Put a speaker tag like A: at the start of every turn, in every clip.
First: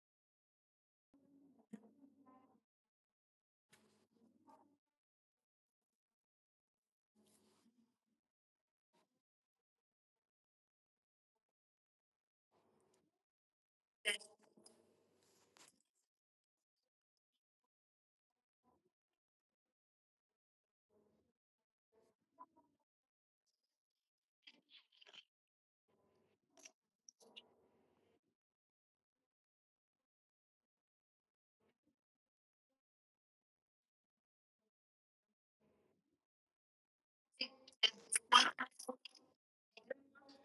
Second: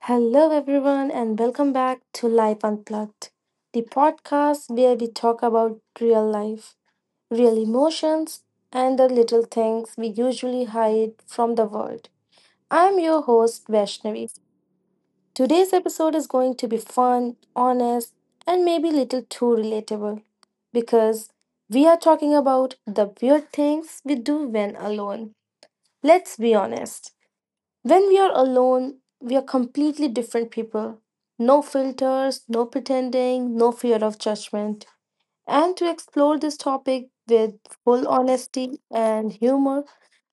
A: Hello, everyone, and welcome back to Life Unplugged, the podcast where we talk about real life, real emotions, and the little things we usually hide from the world. I'm your host, Vaishnavi. Today's episode is going to be fun, honest, and maybe little too relatable because we are talking about the weird things we do when alone. Let's be honest. When we are alone, we are completely different people. No filters, no pretending, no fear of judgment. And to explore this topic with full honesty and humor,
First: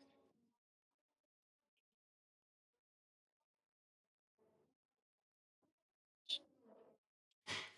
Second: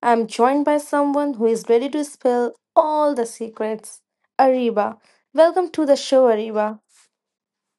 A: I'm joined by someone who is ready to spill all the secrets. Ariba. Welcome to the show, Ariba.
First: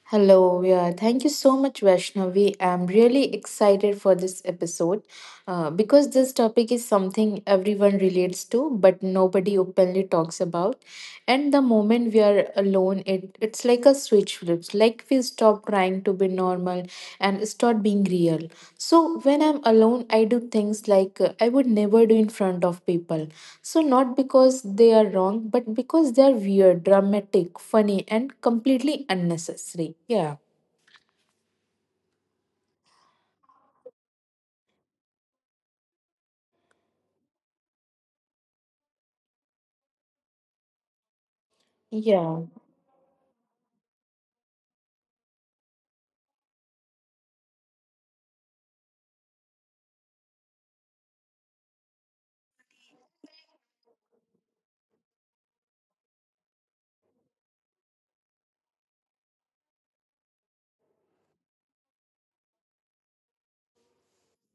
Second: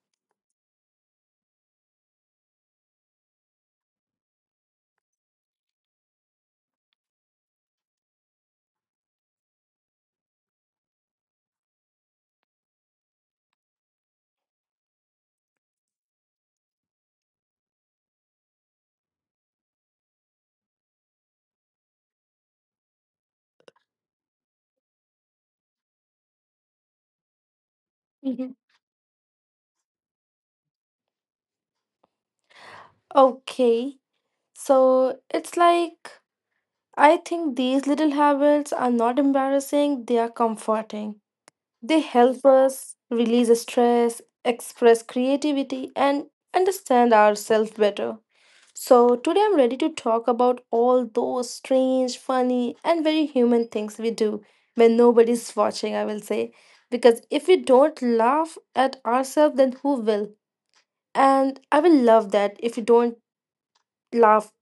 B: Hello, yeah, thank you so much, Vaishnavi. I'm really excited for this episode because this topic is something everyone relates to, but nobody openly talks about. And the moment we are alone, it's like a switch flips, like we stop trying to be normal and start being real. So when I'm alone, I do things like I would never do in front of people. So not because they are wrong, but because they are weird, dramatic, funny, and
A: Mhm.
B: completely unnecessary. Yeah.
A: Okay, so it's like I think these little habits are not embarrassing, they are comforting. They help
B: Yeah.
A: us release stress, express creativity, and understand ourselves better. So, today I'm ready to talk about all those strange, funny, and very human things we do when nobody's watching, I will say. Because if we don't laugh at ourselves, then who will? And I will love that if you don't laugh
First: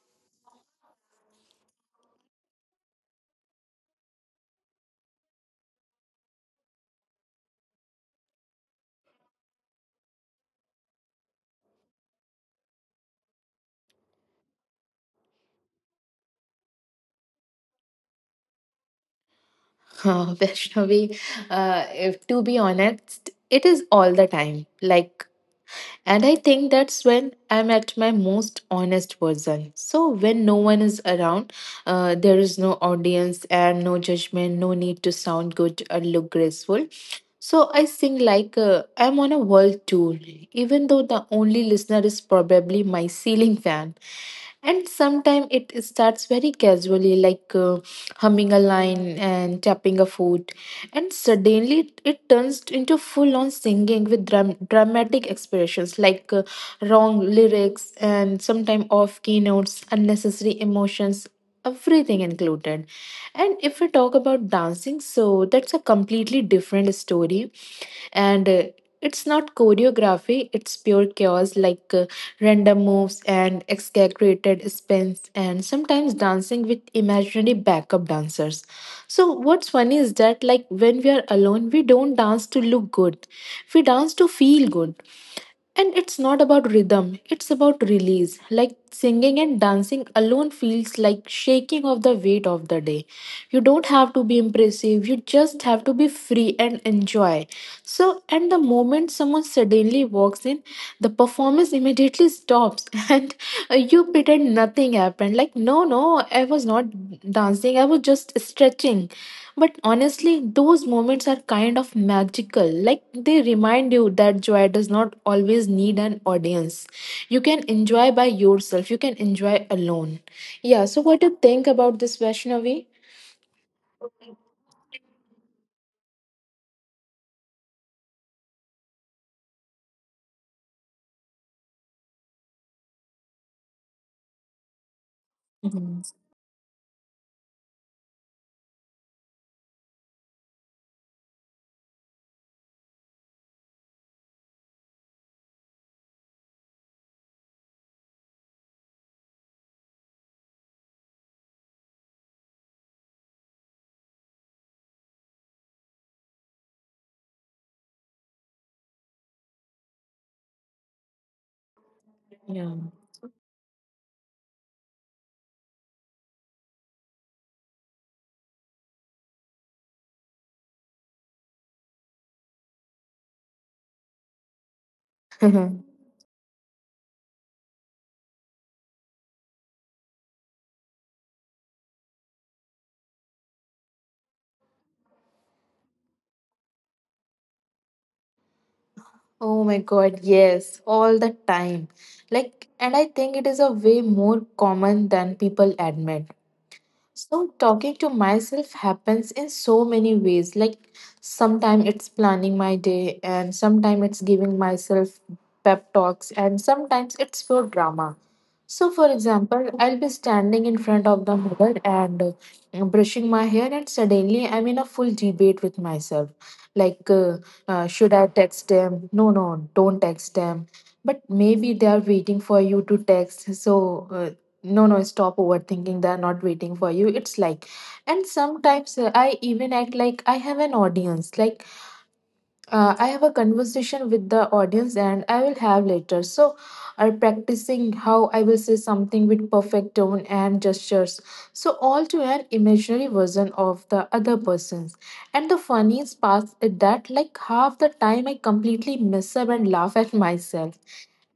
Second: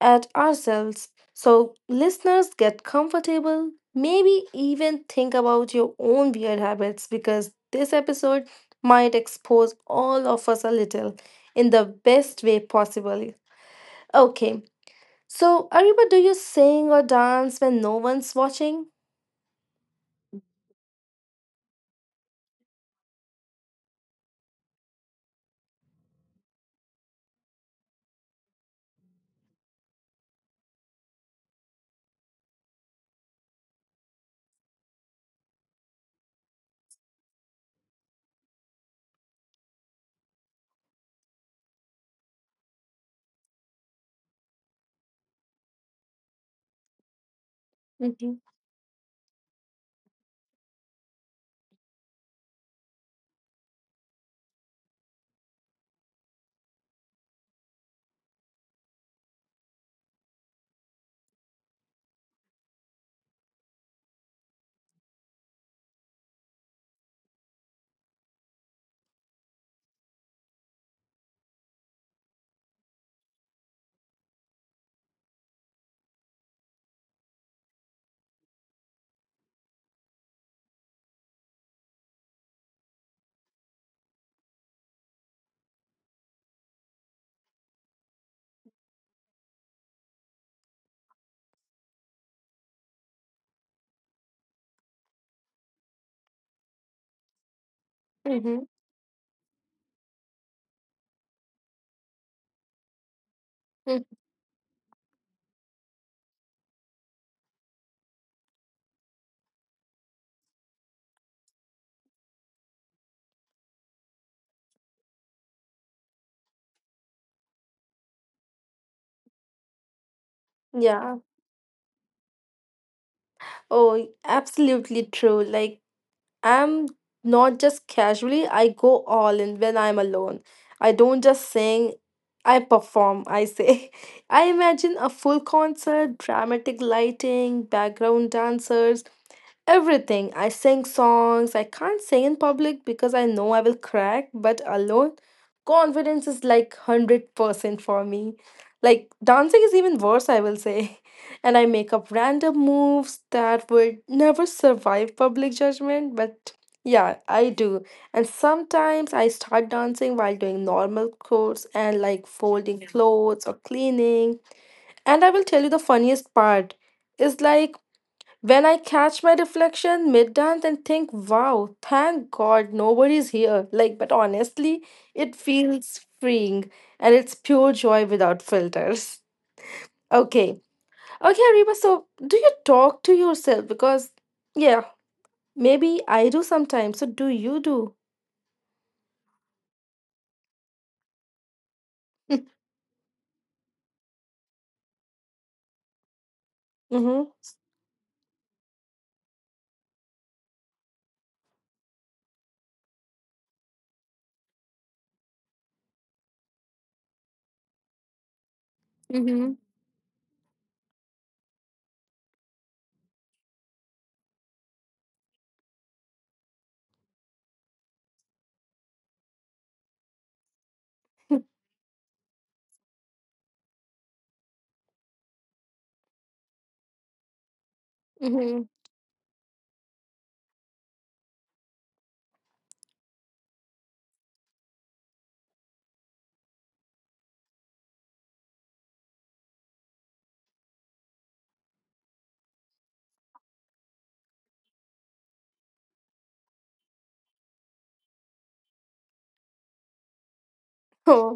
A: at ourselves. So, listeners, get comfortable. Maybe even think about your own weird habits because this episode might expose all of us a little in the best way possible. Okay, so Ariba, do you sing or dance when no one's watching?
B: Vaishnavi, if, to be honest, it is all the time. Like, and I think that's when I'm at my most honest version. So, when no one is around, there is no audience and no judgment, no need to sound good or look graceful. So, I sing like I'm on a world tour, even though the only listener is probably my ceiling fan. And sometimes it starts very casually, like
A: Mm-hmm.
B: humming a line and tapping a foot, and suddenly it turns into full on singing with dramatic expressions like wrong lyrics and sometimes off key notes, unnecessary emotions, everything included. And if we talk about dancing, so that's a completely different story. And it's not choreography, it's pure chaos, like random moves and exaggerated spins and sometimes dancing with imaginary backup dancers. So what's funny is that, like, when we are alone, we don't dance to look good, we dance to feel good. And it's not about rhythm, it's about release. Like singing and dancing alone feels like shaking off the weight of the day. You don't have to be impressive, you just have to be free and enjoy. So, at the
A: Mm-hmm.
B: moment someone suddenly walks in, the performance immediately stops, and you
A: Mm-hmm.
B: pretend nothing happened. Like, no, no, I was not dancing, I was just stretching. But honestly, those moments are kind of magical. Like, they remind you that joy does not always need an audience. You can enjoy by yourself, you can enjoy alone. Yeah, so
A: Yeah,
B: what do you think about this, Vaishnavi?
A: oh, absolutely true. Like, I'm not just casually, I go all in when I'm alone. I don't just sing, I perform, I say. I imagine a full
B: Mhm.
A: concert, dramatic lighting, background dancers, everything. I sing songs. I can't sing in public because I know I will crack, but alone, confidence is like 100% for me. Like, dancing is even worse, I will say. And I make up random moves that would never survive public judgment, but yeah, I do. And sometimes I start dancing while doing normal chores and like
B: Yeah.
A: folding clothes or cleaning. And I will tell you the funniest part is like when I catch my reflection mid dance and think, wow, thank God nobody's here. Like, but honestly, it feels freeing and it's pure joy without filters. Okay. Okay, Ariba, so do you talk to yourself? Because, yeah, maybe I do sometimes. So do you do?
B: Oh my God, yes, all the time. Like, and I think it is a way more common than people admit.
A: Mm-hmm.
B: So talking to myself happens in so many ways. Like, sometimes it's planning my day, and sometimes it's giving myself pep talks, and sometimes it's pure drama. So for
A: Mm-hmm.
B: example, I'll be standing in front of the mirror and brushing my hair, and suddenly I'm in a full debate with myself. Like, should I text them? No, no, don't text them. But maybe they are waiting for you to text. So no, no, stop overthinking, they're not waiting for you. It's like, and
A: Mm-hmm.
B: sometimes I even act like I have an audience. Like I have a conversation with the audience and I will have later. So are practicing how I will say something with perfect tone and gestures, so all to an imaginary version of the other person's. And the funniest part is that, like, half the time I completely mess up and laugh at myself.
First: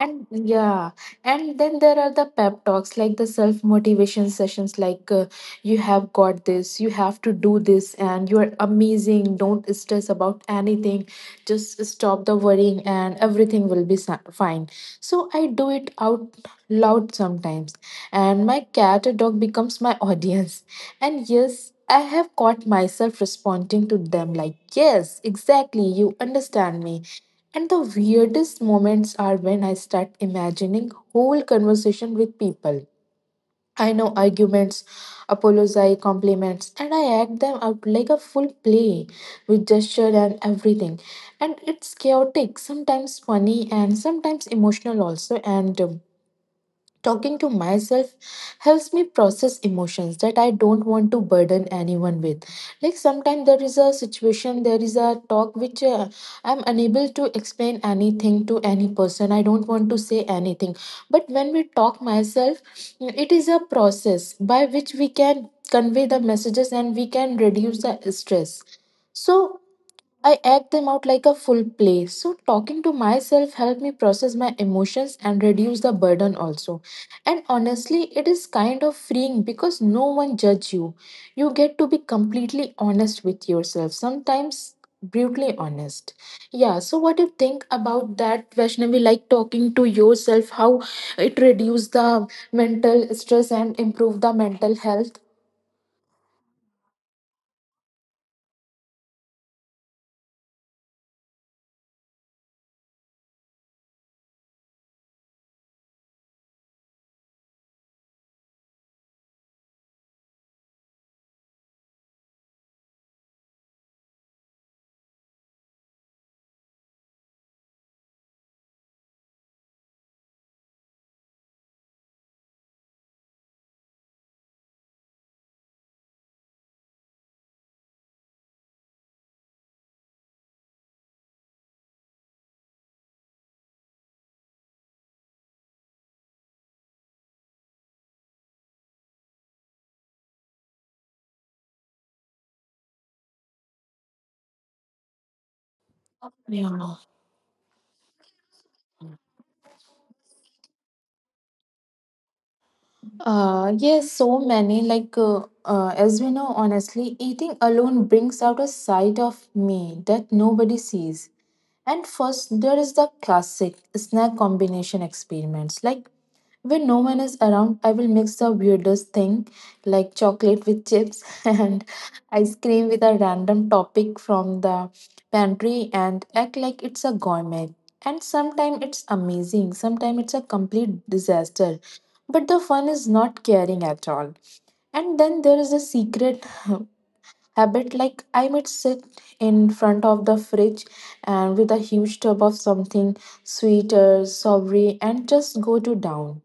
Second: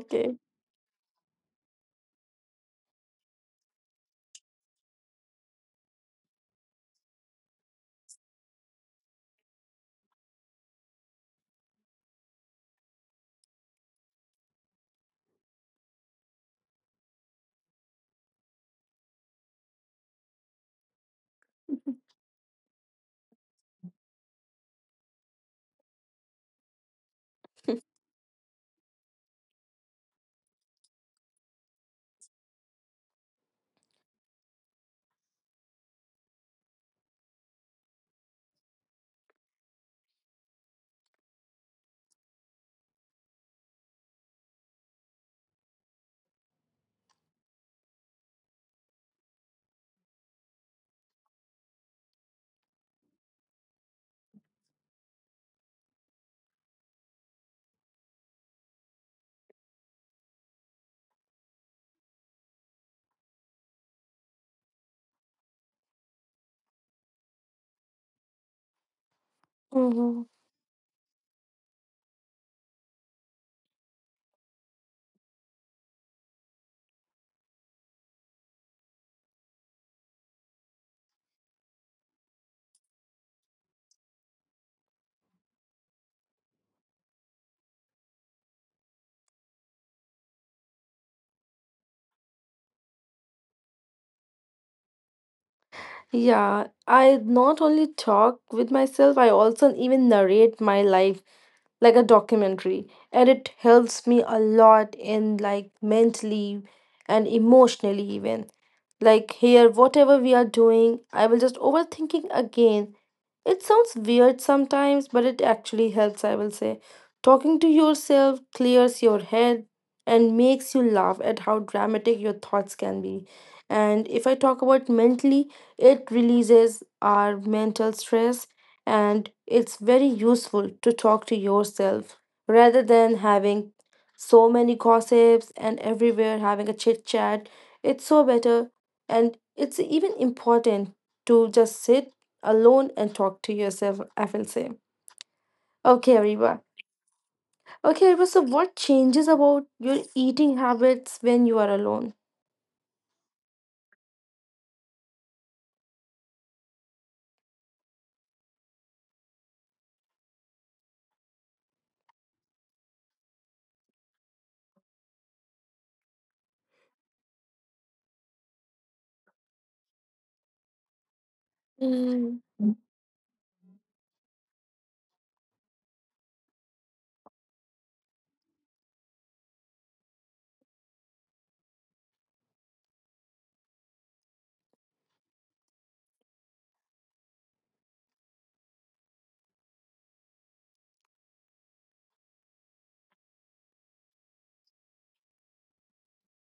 B: And yeah, and then there are the pep talks, like the self motivation sessions, like you have got this, you have to do this, and you are amazing. Don't stress about anything, just stop the worrying and everything will be fine. So I do it out loud sometimes, and my cat or dog becomes my audience. And yes, I have caught myself responding to them like, yes, exactly, you understand me. And the weirdest moments are when I start imagining whole conversation with people I know. Arguments, apologize, compliments, and I act them out like a full play with gesture and everything. And it's chaotic, sometimes funny, and sometimes emotional also. And talking to myself helps me process emotions that I don't want to burden anyone with. Like sometimes there is a situation, there is a talk which I'm unable to explain anything to any person. I don't want to say anything. But when we talk myself, it is a process by which we can convey the messages and we can reduce the stress. So
A: Mm-hmm.
B: I act them out like a full play. So talking to myself helped me process my emotions and reduce the burden also. And honestly, it is kind of freeing because no one judge you. You get to be completely honest with yourself. Sometimes brutally honest. Yeah, so what do you think about that, Vaishnavi, like talking to yourself, how it reduce the mental stress and improve the mental health?
A: Yeah, I not only talk with myself, I also even narrate my life like a documentary and it helps me a lot in like mentally and emotionally even like here whatever we are doing I will just overthinking again it sounds weird sometimes, but it actually helps, I will say. Talking to yourself clears your head and makes you laugh at how dramatic your thoughts can be. And if I talk about mentally, it releases our mental stress and it's very useful to talk to yourself rather than having so many gossips and everywhere having a chit chat. It's so better and it's even important to just sit alone and talk to yourself, I will say. Okay, Ariba.
B: Yeah.
A: Okay, Ariba, so what changes about your eating habits when you are alone?
B: Yes, so many. Like, as we know, honestly, eating alone brings out a side of me that nobody sees. And first, there is the classic snack combination experiments. Like, when no one is around, I will mix the weirdest thing, like chocolate with chips and
A: Mm,
B: ice cream with a random topic from the pantry, and act like it's a gourmet. And sometimes it's amazing, sometimes it's a complete disaster, but the fun is not caring at all. And then there is a secret habit, like I might sit in front of the fridge and with a huge tub of something sweet or savory and just go to down.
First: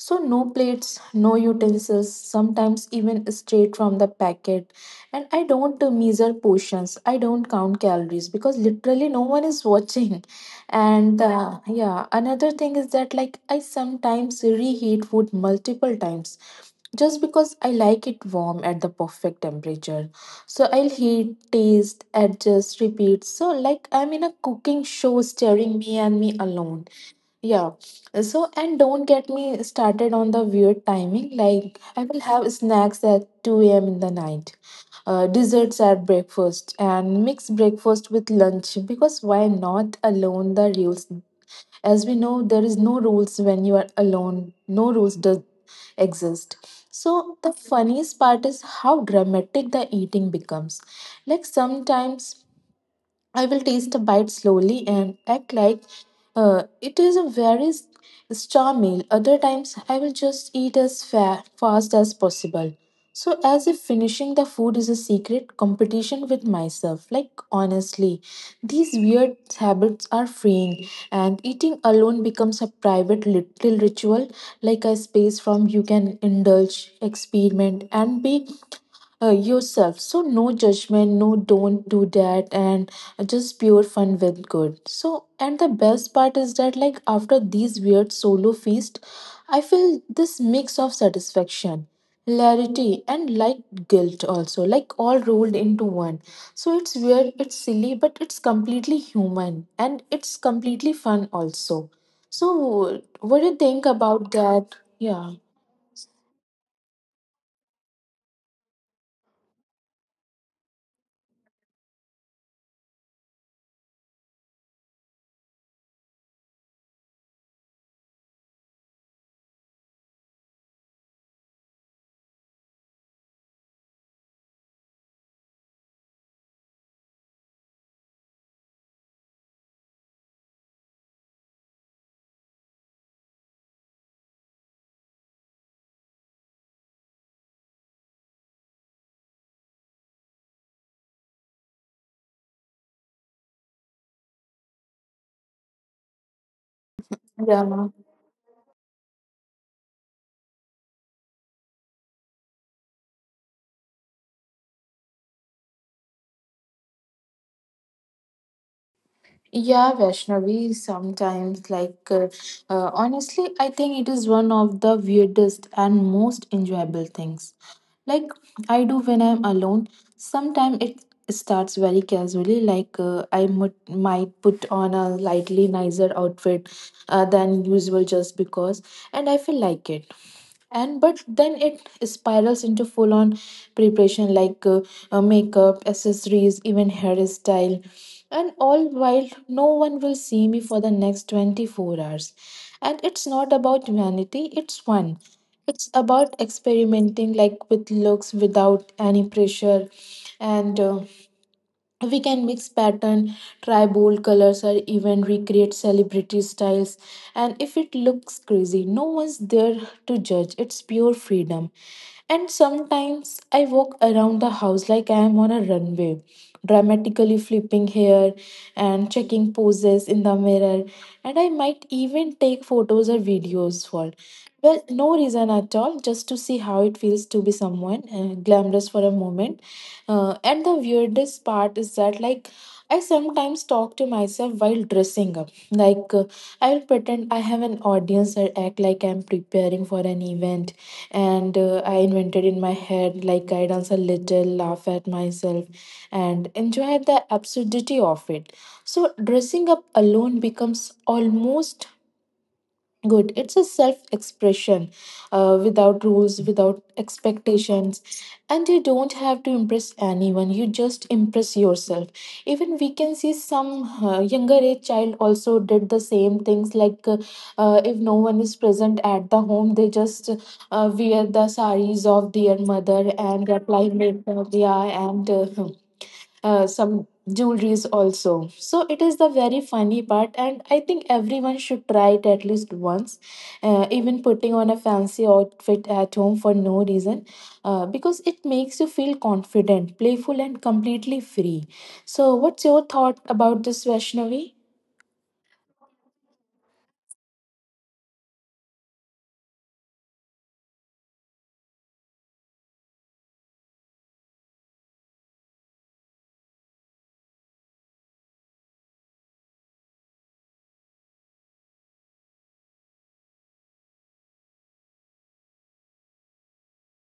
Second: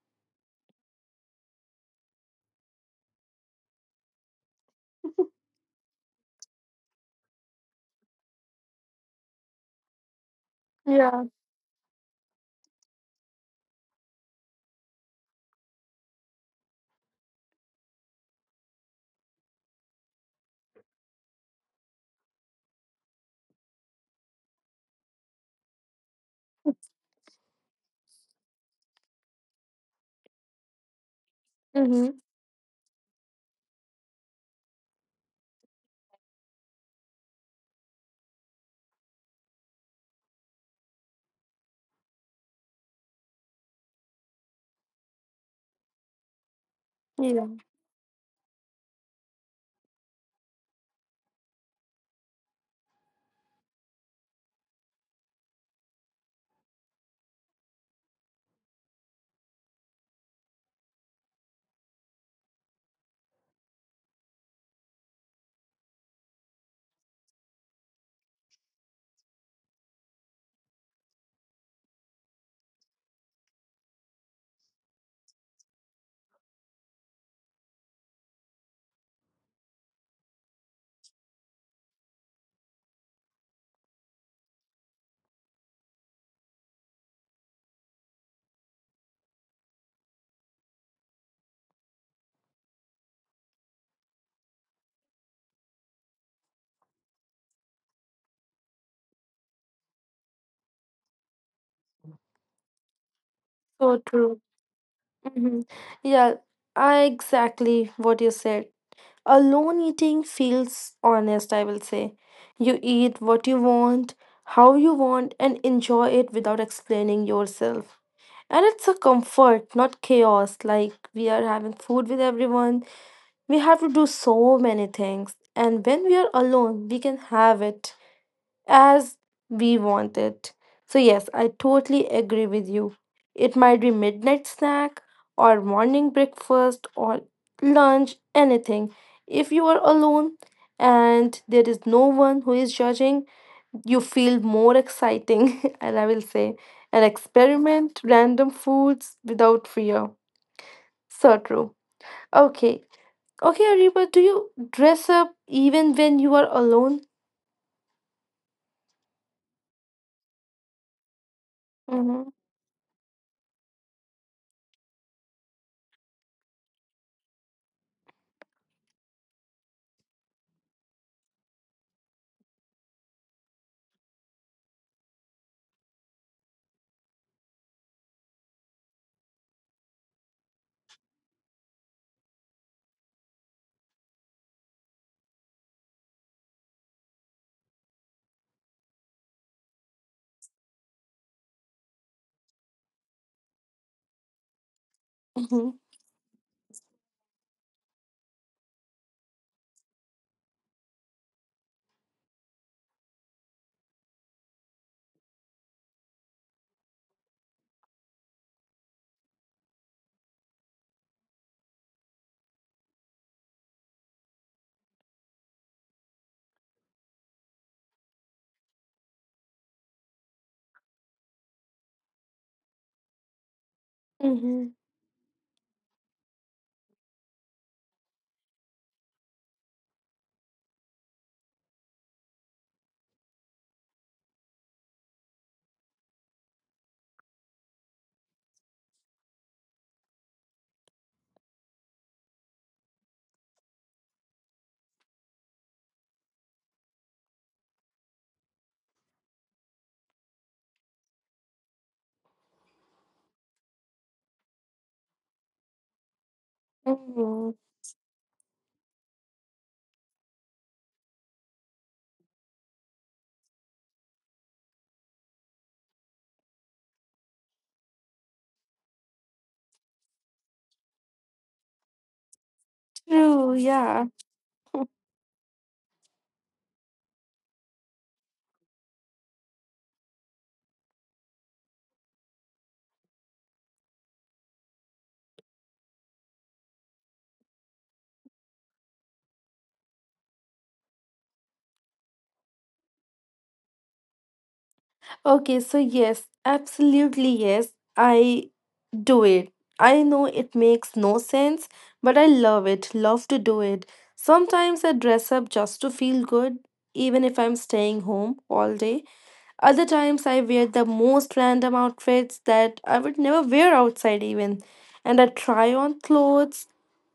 B: So no plates, no utensils, sometimes even straight from the packet. And I don't measure portions, I don't count calories because literally no one is watching. And
A: yeah.
B: yeah, another thing is that, like, I sometimes reheat food multiple times just because I like it warm at the perfect temperature. So, I'll heat, taste, adjust, repeat. So, like I'm in a cooking show staring me and me alone, yeah. So, and don't get me started on the weird timing. Like, I
A: Mm-hmm.
B: will have snacks at 2 a.m. in the night, desserts at breakfast, and mix breakfast with lunch, because why not alone the rules? As we know, there is no rules when you are alone, no rules does exist. So,
A: Yeah.
B: the funniest part is how dramatic the eating becomes. Like, sometimes I will taste a bite slowly and act like it is a very star meal. Other times, I will just eat as fast as possible. So, as if finishing the food is a secret competition with myself. Like, honestly, these weird habits are freeing, and eating alone becomes a private little ritual, like a space from you can indulge, experiment, and be yourself. So no judgment, no don't do that, and just pure fun with good. So and the best part is that, like, after these weird solo feast, I feel this mix of satisfaction, hilarity, and light guilt also, like all rolled into one. So it's weird, it's silly, but it's completely human and it's completely fun also. So what do you think
A: So
B: about
A: true.
B: that? Yeah.
A: Mm-hmm. Yeah, I exactly what you said. Alone eating feels honest, I will say. You eat what you want, how you want, and enjoy it without explaining yourself. And it's a comfort, not chaos, like we are having food with everyone. We have to do so many things, and when we are alone, we can have it as we want it. So, yes, I totally agree with you. It might be midnight snack, or morning breakfast, or lunch, anything. If you are alone and there is no one who is judging, you feel more exciting, and I will say, and
B: Yeah.
A: experiment random foods without fear. So true. Okay, okay, Ariba, do you dress up even when you are alone?
B: Yeah, Vaishnavi, sometimes, like, uh,
A: Mm-hmm.
B: uh, honestly, I think it is one of the weirdest and most enjoyable things. Like, I do when I'm alone. Sometimes it starts very casually, like, I might put on a slightly nicer outfit than usual just because, and I feel like it. And but then it spirals into full on preparation like makeup, accessories, even hairstyle, and all while no one will see me for the next 24 hours. And it's not about vanity, it's fun,
A: Mm-hmm.
B: it's about experimenting, like with looks without any pressure. And we can mix pattern, try bold colors, or even recreate celebrity styles. And if it looks crazy, no one's there to judge, it's pure freedom. And sometimes I walk around the house like I am on a runway, dramatically flipping hair and checking poses in the mirror. And I might even take photos or videos for,
A: Mm-hmm.
B: well, no reason at all, just to see how it feels to be someone glamorous for a moment. And the weirdest part is that, like, I sometimes talk to myself while dressing up. Like, I'll pretend I have an audience or act like I'm preparing for an event. And I invented in my head, like, I dance a little, laugh at myself, and enjoy the absurdity of it. So, dressing up alone becomes almost good, it's a self expression without rules, without
A: Mm-hmm.
B: expectations. And you don't have to impress anyone, you just impress yourself. Even we can see some younger age child also did the same things, like, if no one is present at the home, they just wear the saris of their mother and
A: True,
B: apply
A: yeah.
B: makeup, yeah. And some jewelries also. So it is the very funny part, and I think everyone should try it at least once. Even putting on a fancy outfit at home for no reason, because it makes you feel confident, playful, and completely free. So, what's your thought about this, Vaishnavi?
A: Okay, so yes, absolutely yes, I do it. I know it makes no sense, but I love it, love to do it. Sometimes I dress up just to feel good, even if I'm staying home all day. Other times, I wear the most random outfits that I would never wear outside, even. And I try on clothes,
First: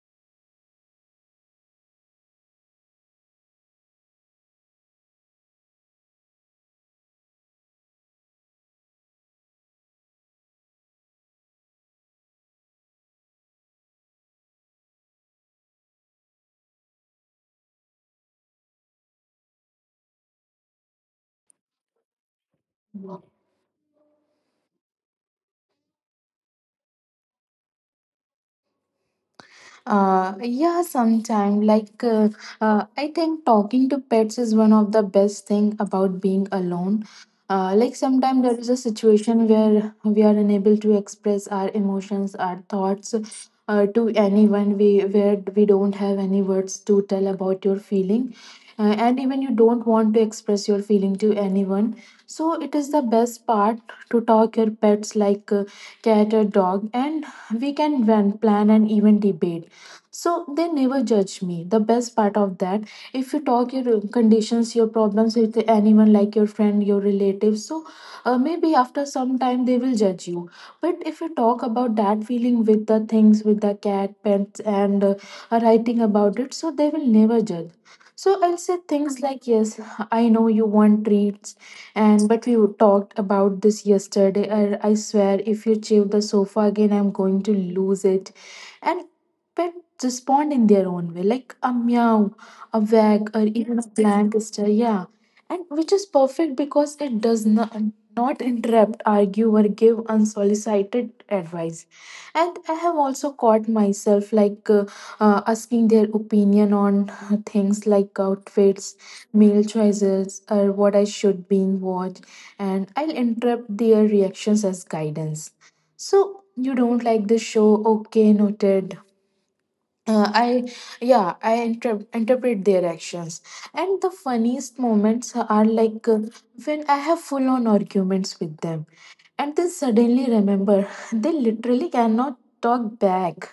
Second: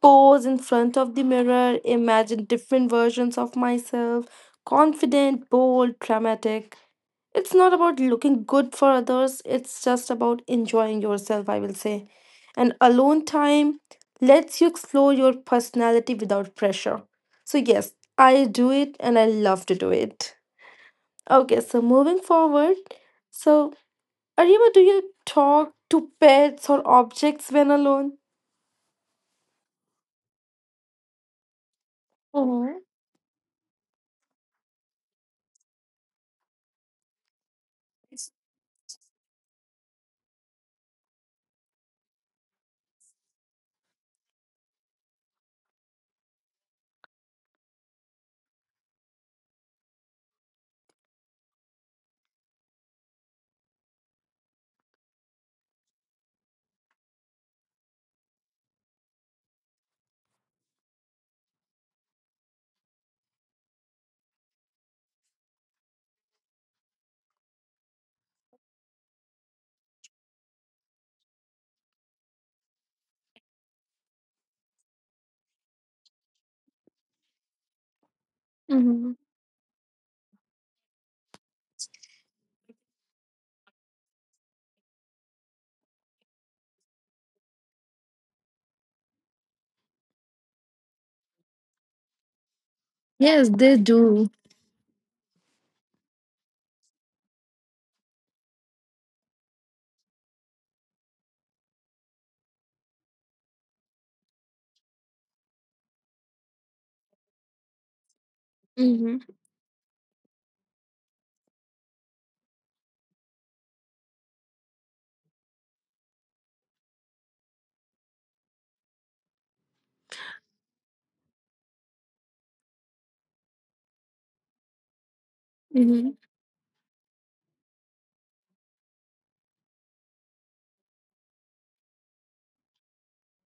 A: pose in front of the mirror, imagine different versions of myself confident, bold, dramatic. It's not about looking good for others, it's just about enjoying yourself, I will say. And alone time lets you explore your personality without pressure. So, yes, I do it and I love to do it. Okay, so moving forward, so Ariba, do you talk to pets or objects when alone?
B: Uh, yeah, sometime like uh,
A: Oh,
B: uh, I think talking to pets is one of the best thing about being alone. Like sometimes there is a situation where we are unable to express our emotions, our thoughts to anyone. We where we don't have any words to tell about your feeling, and even you don't want to express your feeling to anyone. So it is the best part to talk your pets like cat or dog, and we can plan and even debate, so they never judge me, the best part of that. If you talk your conditions, your problems with anyone like your friend, your relatives, so maybe after some time they will judge you, but if you talk about that feeling with the things with the cat, pets, and writing about it, so they will never judge. So I'll say
A: hmm,
B: things like, yes, I know you want treats, and but we talked about this yesterday. I swear if you chew the sofa again, I'm going to lose it. And pet respond in their own way, like a meow, a wag, or
A: yes, they
B: even a
A: do.
B: blank stare. Yeah, and which is perfect because it does not not interrupt, argue, or give unsolicited advice. And I have also caught myself like asking their opinion on things like outfits,
A: Mm-hmm.
B: meal choices, or what I should be in watch, and I'll interrupt their reactions as guidance. So you don't like the show? Okay, noted. Uh, I yeah I inter- interpret their actions, and the funniest moments are like when I have full on arguments with them and then suddenly remember they literally cannot talk back,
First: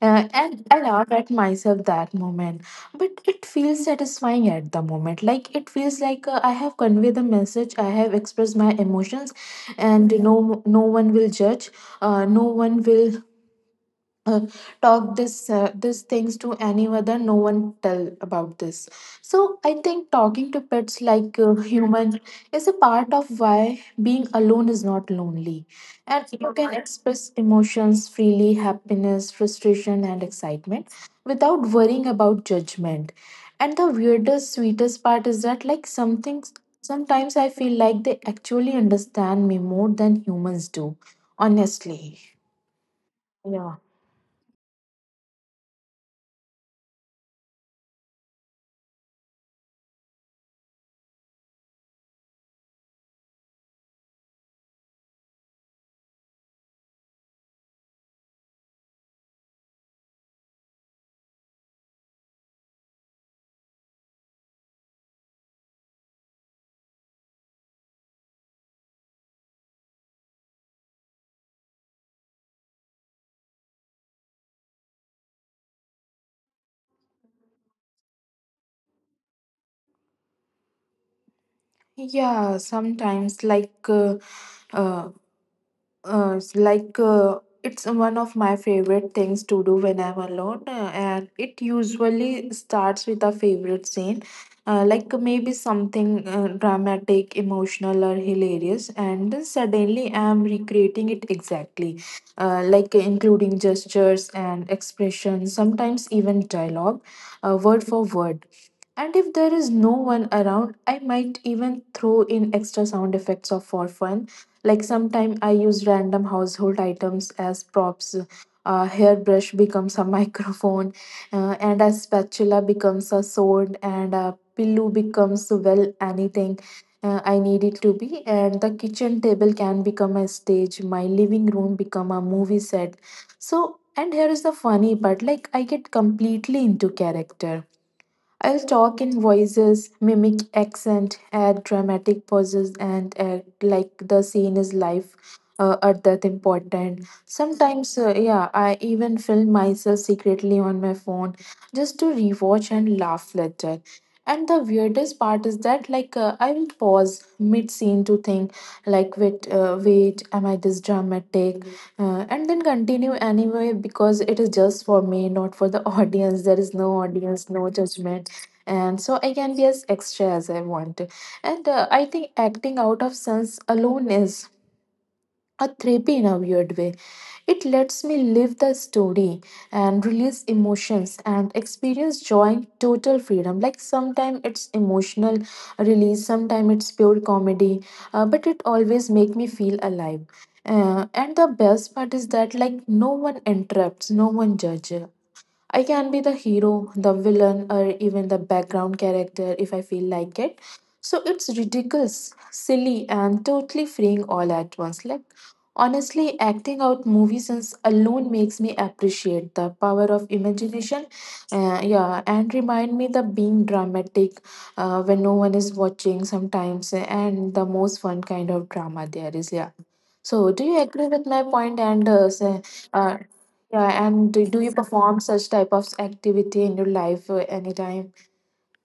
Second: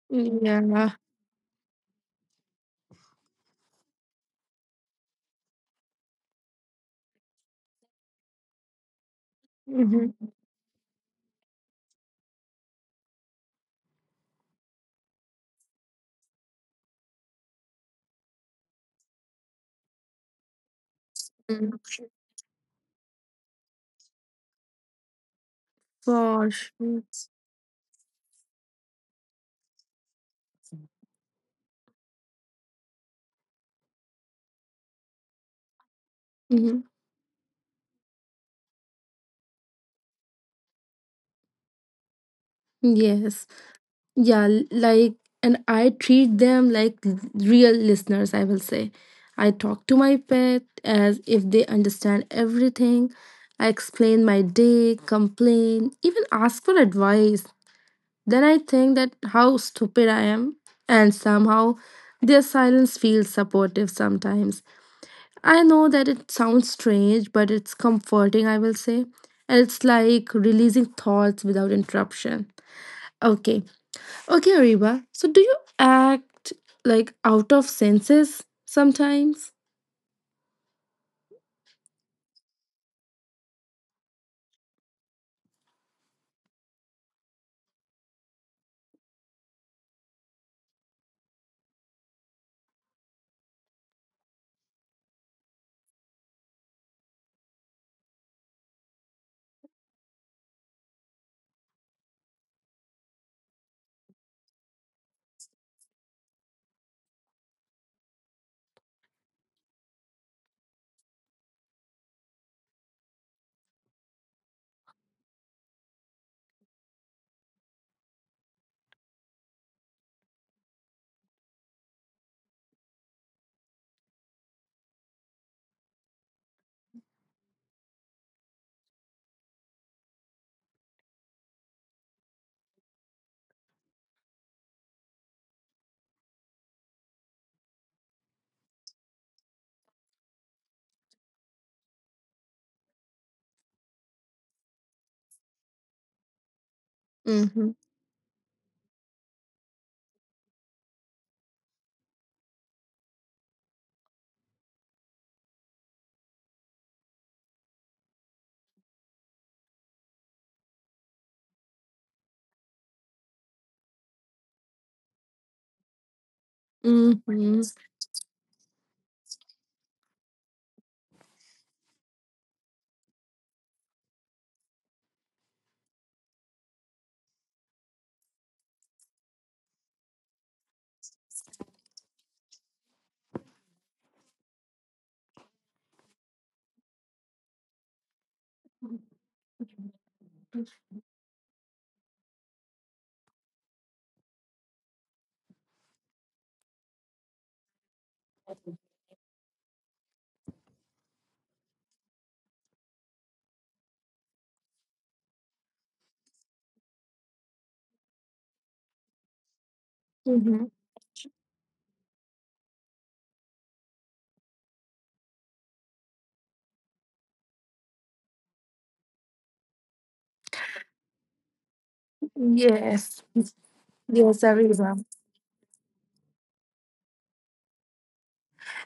A: Mm-hmm.
B: and I
A: Yeah.
B: laugh at myself that moment, but it feels satisfying at the moment. Like it feels like I have conveyed the message, I have expressed my emotions, and
A: Mm-hmm.
B: no one will judge. No one will uh, talk this, these things to any other, no one tell about this. So I think talking to pets like
A: Mm,
B: human is a part of why being alone is not lonely, and
A: for
B: you can
A: sure.
B: express emotions freely, happiness, frustration, and excitement without worrying about judgment. And the weirdest, sweetest part is that like something
A: Mm-hmm.
B: sometimes I feel like they actually understand me more than humans do, honestly.
A: Yes.
B: Yeah.
A: Yeah. Like, and I treat them like real listeners, I will say. I talk to my pet as if they understand everything. I explain my day, complain, even ask for advice. Then I think that how stupid I am, and somehow their silence feels supportive sometimes. I know that it sounds strange, but it's comforting, I will say. And it's like releasing thoughts without interruption. Okay. Okay, Ariba. So do you act like out of senses sometimes?
B: Yeah, sometimes like uh, s- like It's one of my favorite things to do when I'm alone, and it usually starts with a favorite scene, like maybe something dramatic, emotional, or hilarious, and then suddenly I'm recreating it exactly, like including gestures and expressions, sometimes even dialogue, word for word. And if there is no one around, I might even throw in extra sound effects of for fun. Like sometimes I use random household items as props. A hairbrush becomes a microphone, and a spatula becomes a sword, and a pillow becomes well anything I need it to be. And the kitchen table can become a stage. My living room become a movie set. So, and here is the funny part: like I get completely into character. I'll talk in voices, mimic accent, add dramatic pauses, and act like the scene is live or that important.
A: Mm-hmm.
B: Sometimes, yeah, I even film myself secretly on my phone just to rewatch and laugh later. And the weirdest part is that, like, I will pause mid scene to think, like, wait, wait, am I this dramatic? And then continue anyway because it is just for me, not for the audience. There is no audience,
A: Mm-hmm.
B: no judgment, and so I can be as extra as I want. And I think acting out of sense alone is a therapy in a weird way. It lets me live the story and release emotions and experience joy in total freedom. Like sometimes it's emotional release, sometimes it's pure comedy, but it always make me feel alive, and the best part is that like no one interrupts, no one judges. I can be the hero, the villain, or even the background character if I feel like it. So it's ridiculous, silly, and totally freeing all at once. Like, honestly, acting out movie scenes alone makes me appreciate the power of
A: Mm-hmm.
B: imagination. Yeah, and remind me the being dramatic when no one is watching sometimes, and the most fun kind of drama there is. Yeah. So, do you agree with my point and say, uh,
A: Yes.
B: yeah, and
A: Yes,
B: do you
A: Ariba.
B: perform such type of activity in your life anytime?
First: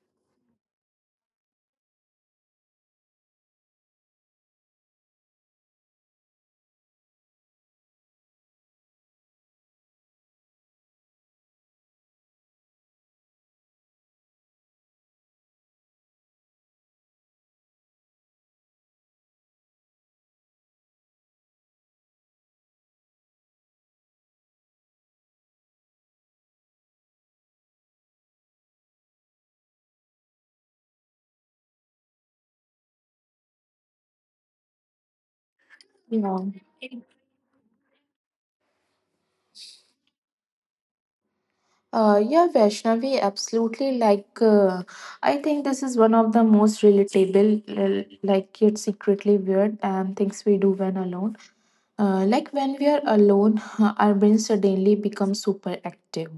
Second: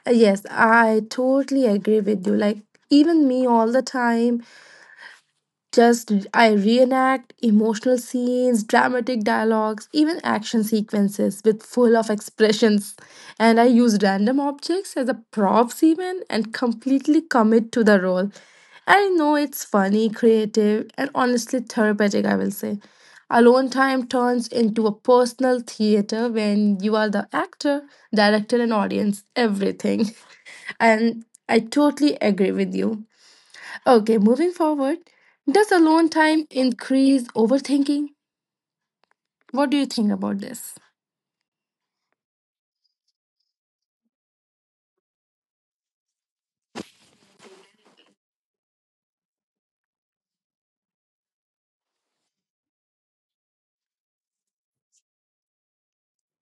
A: Yes, I totally agree with you. Like, even me all the time, just I reenact emotional scenes, dramatic dialogues, even action sequences with full of expressions. And I use random objects as a props even and completely commit to the role. I know it's funny, creative, and honestly therapeutic, I will say. Alone time turns into a personal theater when you are the actor, director, and audience, everything. And I totally agree with you. Okay, moving forward, does alone time
B: Yeah.
A: increase overthinking? What do you think about this?
B: Yeah, Vaishnavi, absolutely. Like, I think this is one of the most relatable, like, yet secretly weird and things we do when alone. Like, when we are alone, our brain suddenly becomes super active.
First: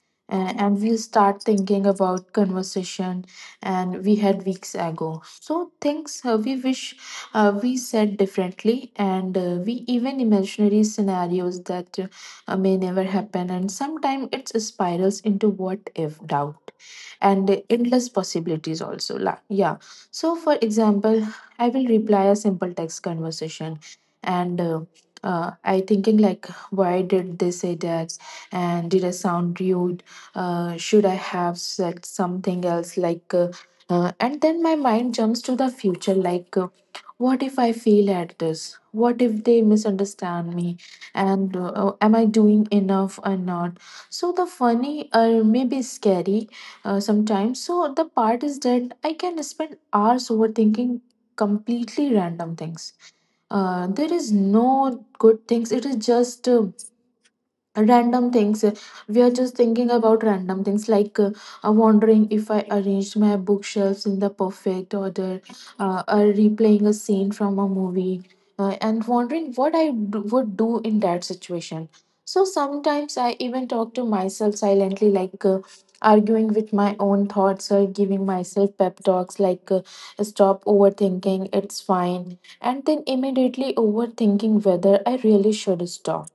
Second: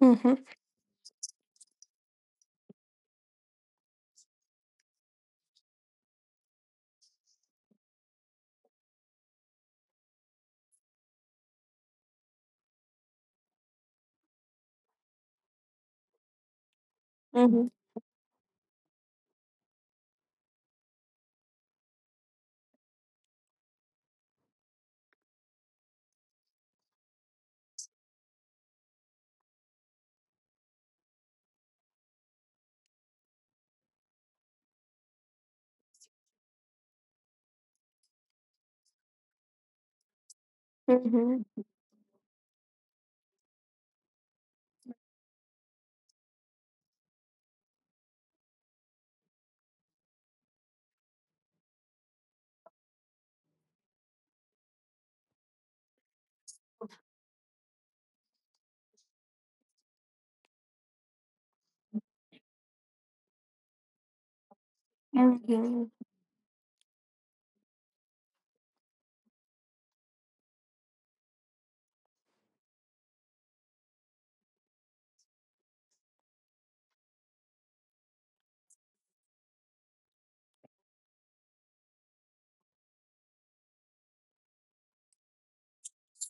A: Mm-hmm.
B: And we'll start thinking about conversation and we had weeks ago, so things we wish we said differently, and we even imaginary scenarios that may never happen, and sometimes it spirals into what if doubt and
A: Mm-hmm.
B: endless possibilities also. Yeah. So for example, I will reply a simple text conversation, and I thinking like why did they say that, and did I sound rude? Should I have said something else like and then my mind jumps to the future like what if I fail at this? What if they misunderstand me? And
A: Mm-hmm.
B: oh, am I doing enough or not? So, the funny or maybe scary sometimes. So, the part is that I can spend hours overthinking completely random things. There is no good things, it is just random things, we are just thinking about random things like wondering if I arranged my bookshelves in the perfect order,
A: Mm-hmm.
B: replaying a scene from a movie, and wondering what I would do in that situation. So sometimes I even talk to myself silently like arguing with my own thoughts or giving myself pep talks like stop overthinking, it's fine, and then immediately overthinking whether I really should stop.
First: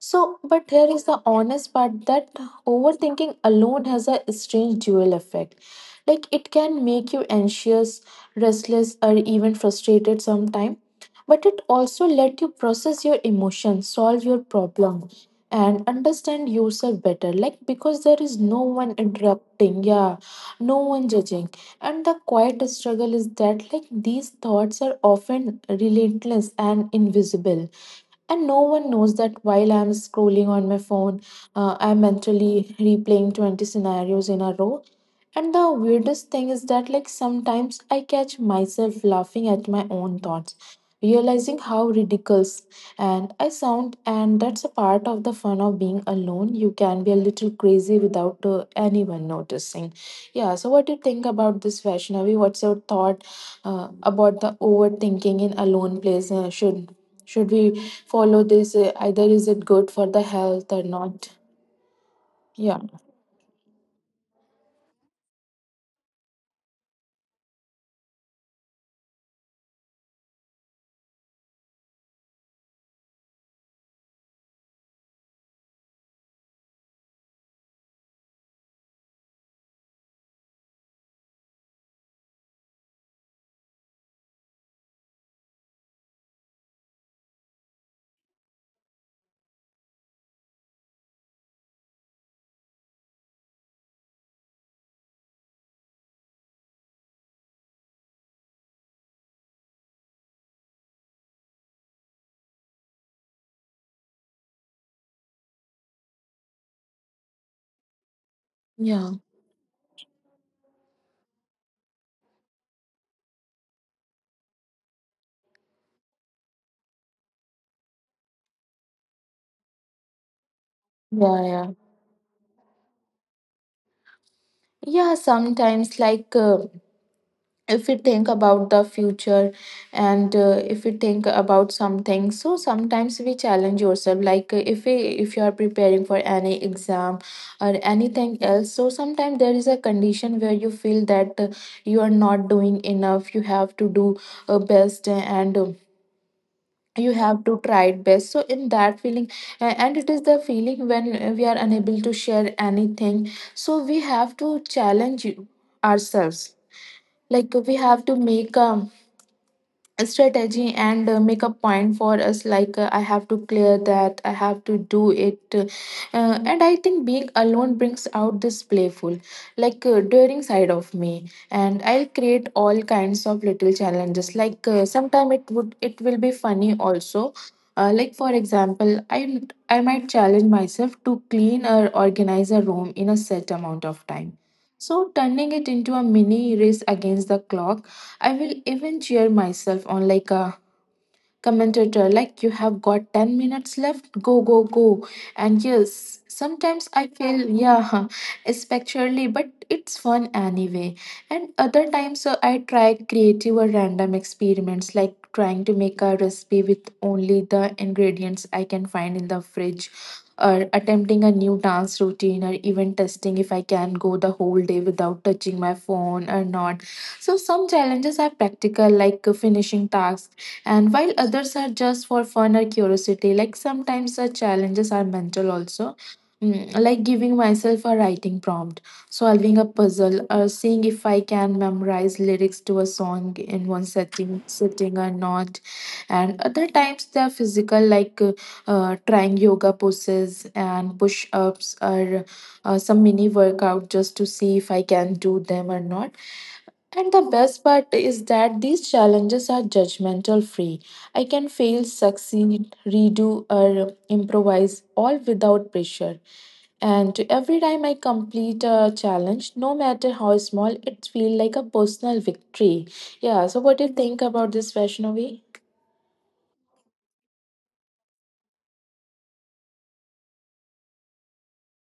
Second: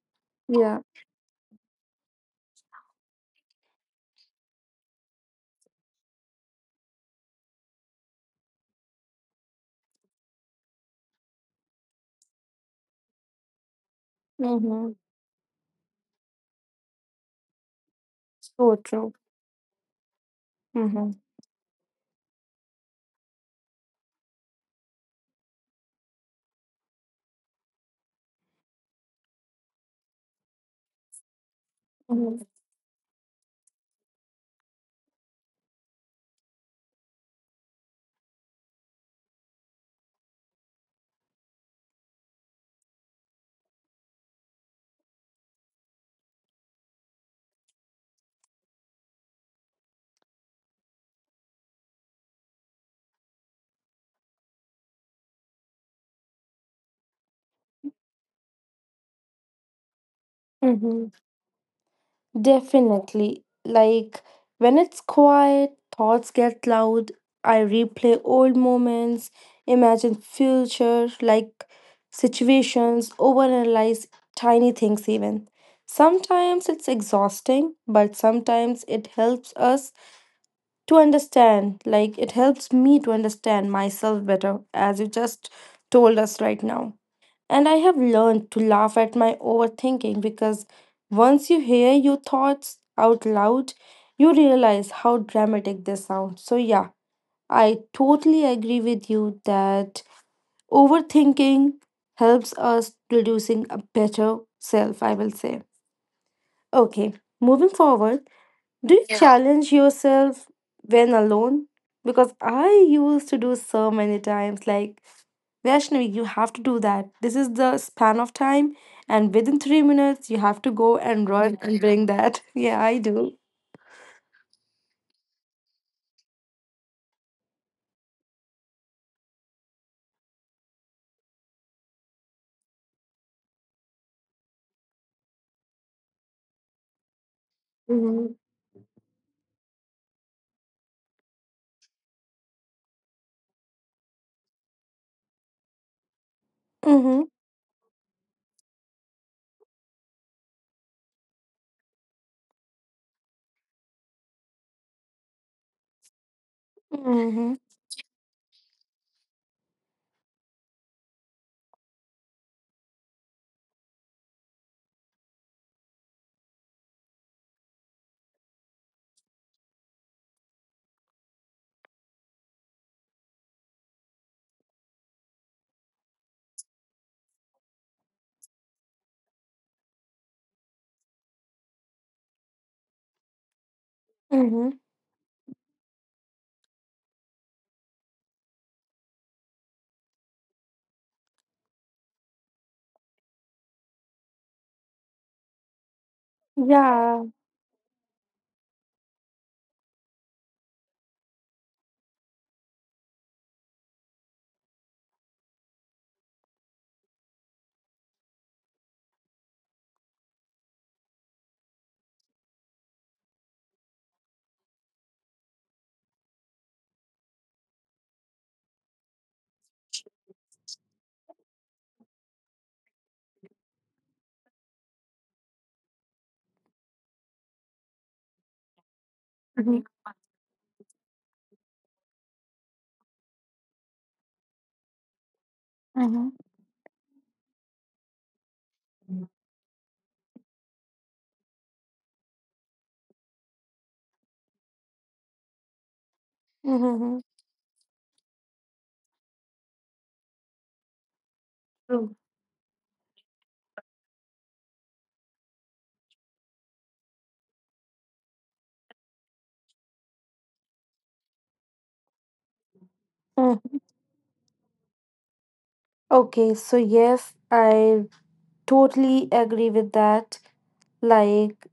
B: So, but
A: Yeah.
B: here is the honest part that overthinking alone has a strange dual effect. Like it can make you anxious, restless, or even frustrated sometime. But it also let you process your emotions, solve your
A: Mm.
B: problem, and understand yourself better. Like because there is no
A: So
B: one
A: true.
B: interrupting, yeah, no one
A: Mm-hmm.
B: judging. And the quiet struggle is that like these thoughts are often relentless and invisible, and no one knows that while I'm scrolling on my phone, I'm mentally replaying 20 scenarios in a row. And the weirdest thing is that, like, sometimes I catch myself laughing at my own thoughts, realizing how ridiculous and I sound, and that's a part of the fun of being alone. You can be a little crazy without anyone noticing. Yeah, so what do you think about this, Vaishnavi? What's your thought about the overthinking in alone place? Should we follow this? Either is it good for the health or
A: Mm-hmm.
B: not? Yeah,
A: Definitely. Like when it's quiet, thoughts get loud. I replay old moments, imagine future like situations, overanalyze tiny things even. Sometimes it's exhausting, but sometimes it helps us to understand. Like it helps me to understand myself better, as you just told us right now. And I have learned to laugh at my overthinking because once you hear your thoughts out loud, you realize how dramatic they sound. So, yeah, I totally agree with you that overthinking helps us producing a better self, I will say. Okay, moving forward, do you
B: yeah,
A: Yeah. challenge yourself when alone? Because I used to do so many times, like, Vaishnavi, you have to do that. This is the span of time, and within 3 minutes, you have to go and run
B: yeah.
A: and bring that. Yeah, I do.
B: Yeah, sometimes, like if we think about the future, and if we think about something, so sometimes we challenge yourself. Like if you are preparing for any exam or
A: Mm-hmm.
B: anything else, so sometimes there is a condition where you feel that you are not doing enough. You have to do best and. You
A: Mm-hmm.
B: have to try it best, so in that feeling, and it is the feeling when we are unable to share anything, so we have to challenge ourselves, like
A: Mm-hmm.
B: we have to make a strategy, and make a point for us like I have to clear that, I have to do it, and I think being alone brings out this playful like daring side of me, and I'll create all kinds of little challenges like sometime it would it will be funny also, like for example, i I might challenge myself to clean or organize a room in a set amount of time,
A: Mm-hmm.
B: so turning it into a mini race against the clock. I will even cheer myself on like a commentator, like you have got 10 minutes left, go, go, go. And yes, sometimes I
A: Yeah.
B: feel, yeah, especially, but it's fun anyway. And other times I try creative or random experiments, like trying to make a recipe with only the ingredients I can find in the fridge. Or attempting a new dance routine, or even testing if I can go the whole day without touching my phone or not. So some challenges are practical, like finishing tasks, and while others are just for fun or curiosity. Like sometimes the challenges are mental also. Mm, like giving myself a writing prompt, solving a
A: Mm-hmm.
B: puzzle, or seeing if I can memorize lyrics to a song in one setting sitting or not.
A: Mm-hmm.
B: And other times they are physical like trying yoga poses and push ups, or some mini workout just to see if I can do them or not. And the
A: Mm-hmm.
B: best part is that these challenges are judgmental free. I can fail,
A: True.
B: succeed, redo, or improvise all without pressure. And every time I complete a challenge, no matter how small, it feels like a personal victory. Yeah, so what do
A: Mm.
B: you think about this, Vaishnavi?
A: Okay, so yes, I totally agree with that. Like,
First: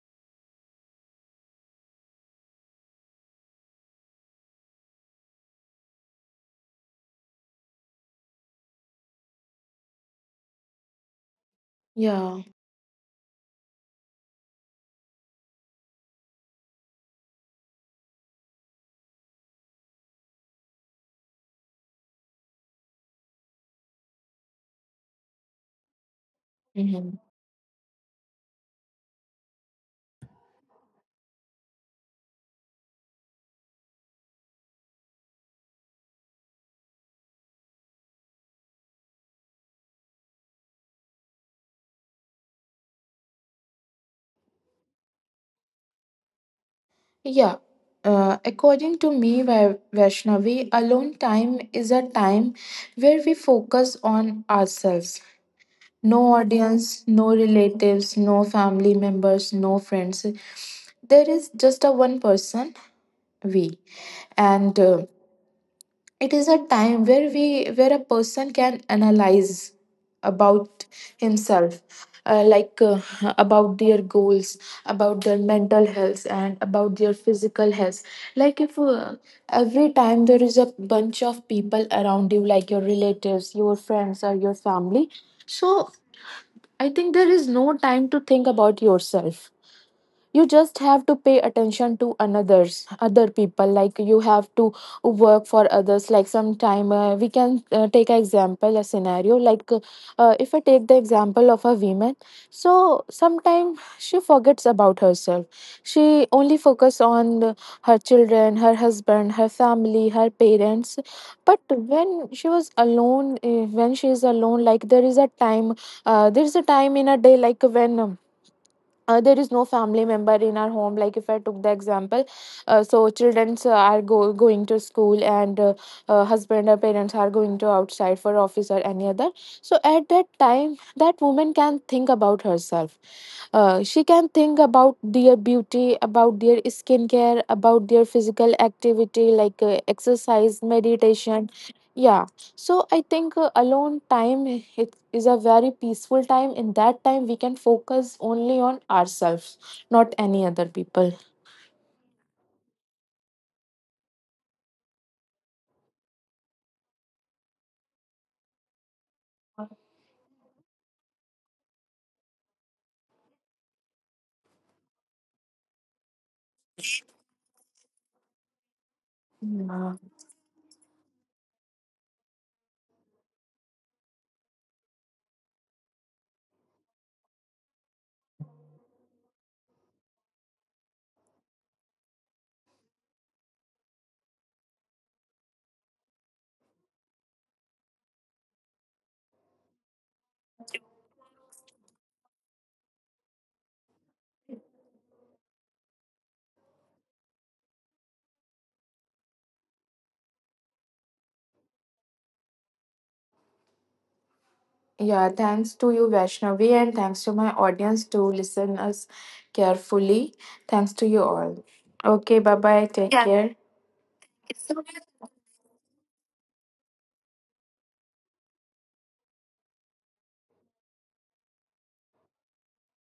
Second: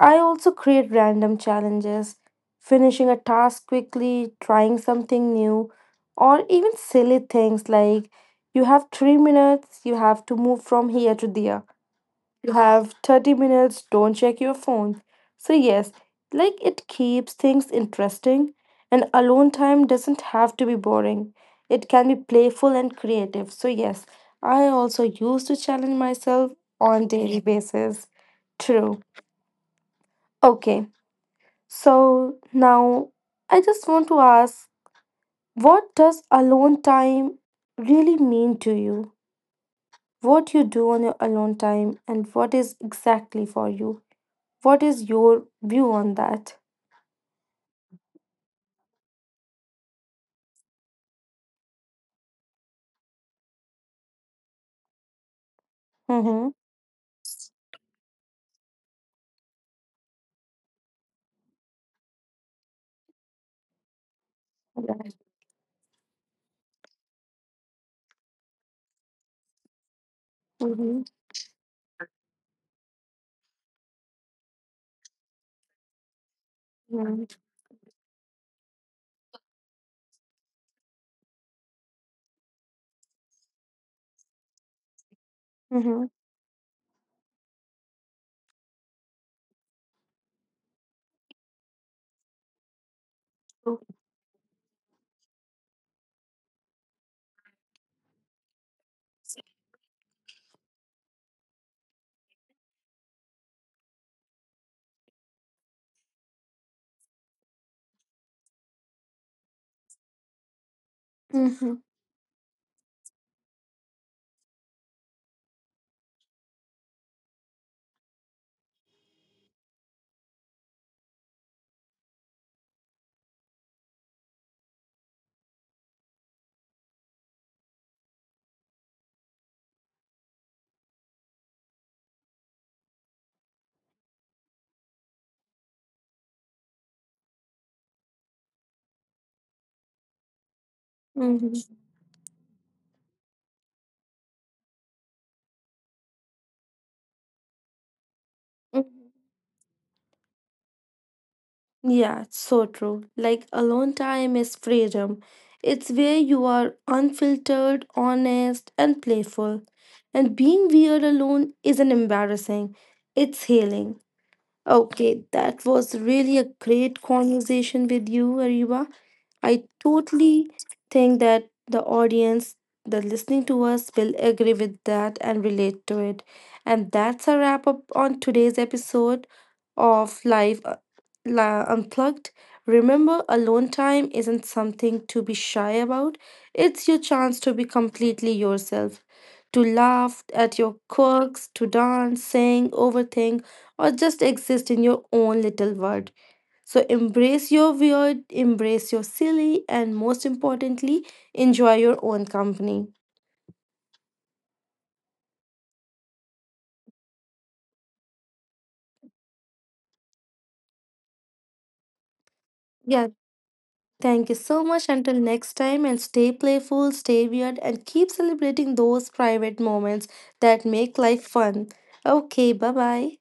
A: I also create random challenges, finishing a task quickly, trying something new, or even silly things like you have 3 minutes, you have to move from here to there.
B: Yeah.
A: You have 30 minutes, don't check your phone. So, yes, like it keeps things interesting, and alone time doesn't have to be boring. It can be playful and creative. So, yes, I also used to challenge myself on
B: Mhm.
A: daily basis. True. Okay. So now I just want to ask what does alone time really mean to you? What you do on your alone time and what is exactly for you? What is your view on that?
B: Yeah. According to me, Vaishnavi, alone time is a time where we focus on ourselves. No
A: Mm-hmm.
B: audience, no relatives, no family members, no friends. There is just a one person, we. And
A: Right.
B: it is a time where we where a person can analyze about
A: Mm-hmm.
B: himself like about their goals, about their mental health, and about their
A: Mm-hmm.
B: physical health. Like if every time there is a bunch of people around you like your relatives, your friends, or your family, so
A: Mm-hmm.
B: I think there is no time to think about yourself. You just have to pay attention to another's other people, like you have to work for others. Like sometime we can take an example, a scenario like if I take the example of a woman, so sometime she forgets about herself. She only focus on her children, her husband, her family, her parents. But
A: Mm-hmm.
B: when she was alone, when she is alone, like there is a time, there is a time in a day like when there is no family member in our home, like if I took the example, so children are going to school, and husband or parents are going to outside for office or any other. So at that time that woman can think about herself. She can think about their beauty, about their skincare, about their physical activity like exercise, meditation, yeah. So I think alone time it is a very peaceful time. In that time, we can focus only on
A: Mm-hmm.
B: ourselves, not any other people.
A: Yeah, it's so true. Like alone time is freedom. It's where you are unfiltered, honest, and playful. And being weird alone isn't embarrassing, it's healing. Okay, that was really a great conversation with you, Ariba. I
B: Yeah.
A: totally think that the audience, the listening to us, will agree with that and relate to it. And that's a wrap up on today's episode of Live Unplugged. Remember, alone time isn't something to be shy about, it's your chance to be completely yourself. To laugh at your quirks, to dance, sing, overthink, or just exist in your own little world. So embrace your weird, embrace your silly, and most importantly, enjoy your own company.
B: Yeah, thanks to you, Vaishnavi, and thanks to my audience to listen us carefully. Thanks to you all. Okay, bye bye.
A: Yeah,
B: Take care.
A: thank you so much. Until next time, and stay playful, stay weird, and keep celebrating those private moments that make life fun. Okay, bye bye.